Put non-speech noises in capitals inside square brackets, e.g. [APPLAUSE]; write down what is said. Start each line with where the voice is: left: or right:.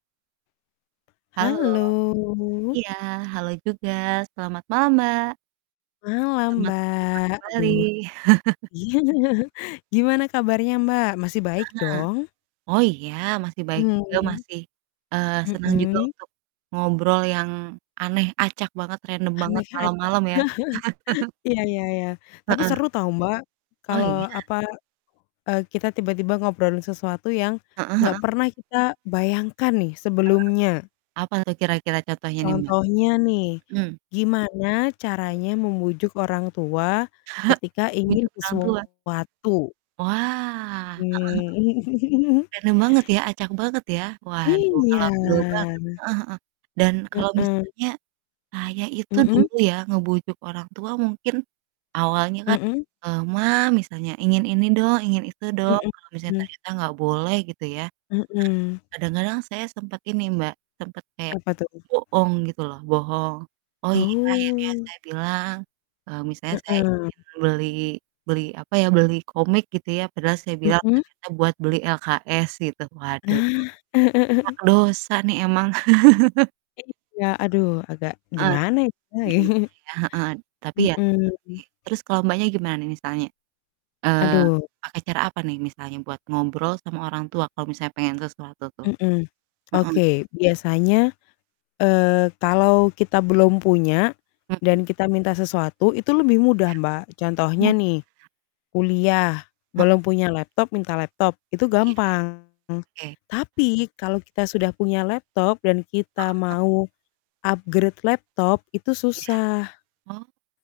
right: Halo.
left: Halo.
right: Iya, halo juga, selamat malam, Mbak.
left: Malam,
right: Selamat berjumpa
left: Mbak, aduh.
right: kembali. [CHUCKLES]
left: Iya, gimana kabarnya, Mbak? Masih
right: Ah
left: baik
right: hah.
left: dong?
right: Oh iya, masih baik juga,
left: Mmm.
right: masih, eee, senang juga
left: Mhm.
right: untuk ngobrol yang aneh, acak banget, random banget
left: Aneh, acak. [LAUGHS]
right: malam-malam ya. [CHUCKLES]
left: Ya ya ya, tapi
right: Heeh.
left: seru tau, Mbak,
right: Oh iya.
left: kalau apa, eee, kita tiba-tiba ngobrolin sesuatu yang,
right: Heeh
left: nggak
right: heeh.
left: pernah kita bayangkan nih
right: Heeh,
left: sebelumnya.
right: apa tuh kira-kira contohnya nih, Mbak?
left: Contohnya nih,
right: Mhm.
left: gimana
right: Mhm.
left: caranya membujuk orang tua
right: [CHUCKLES]
left: ketika ingin
right: Bujuk orang tua?
left: sesuatu?
right: Wah, heeh heeh.
left: Mmm, [CHUCKLES]
right: Random banget ya, acak banget ya. Waduh,
left: Iya.
right: ngalor ngidul banget, heeh heeh. Dan kalau
left: Heeh.
right: misalnya, saya itu
left: Mhm?
right: dulu ya ngebujuk orang tua mungkin awalnya kan,
left: Mhm.
right: eee, "Ma," misalnya, "ingin ini dong, ingin itu dong."
left: Mhm
right: Kalau misalnya
left: mhm.
right: ternyata nggak boleh gitu ya, nah
left: Mhm.
right: kadang-kadang saya sempet ini, Mbak, sempet kayak
left: Apa tuh?
right: bohong gitu loh, bohong. Oh iya akhirnya
left: Oh.
right: saya bilang, eee, misalnya saya
left: Heeh.
right: ingin beli beli apa ya, beli komik gitu ya, padahal saya bilang
left: Mhm.
right: ternyata buat beli LKS gitu, waduh
left: Nah.
right: banyak
left: [CHUCKLES]
right: dosa nih emang. [CHUCKLES]
left: Iya aduh, agak
right: Ah,
left: gimana ya, kita ya.
right: gimana
left: [CHUCKLES]
right: ya, heeh, tapi ya tobat
left: Mhm.
right: sih, terus kalau Mbaknya gimana nih misalnya? Eee,
left: Aduh.
right: pakai cara apa nih misalnya buat ngobrol sama orang tua kalau misalnya pengen sesuatu tuh?
left: Mhm,
right: Heeh.
left: oke, biasanya, eee, kalau kita belum punya,
right: Mhm.
left: dan kita minta sesuatu itu lebih
right: Ya.
left: mudah, Mbak,
right: Oh iya.
left: contohnya nih kuliah,
right: Heeh.
left: belum punya laptop minta laptop, itu
right: Iya.
left: gampang,
right: Oke.
left: tapi kalau kita sudah punya laptop, dan kita
right: Heeh, heeh.
left: mau upgrade laptop itu
right: Iya.
left: susah.
right: Oh.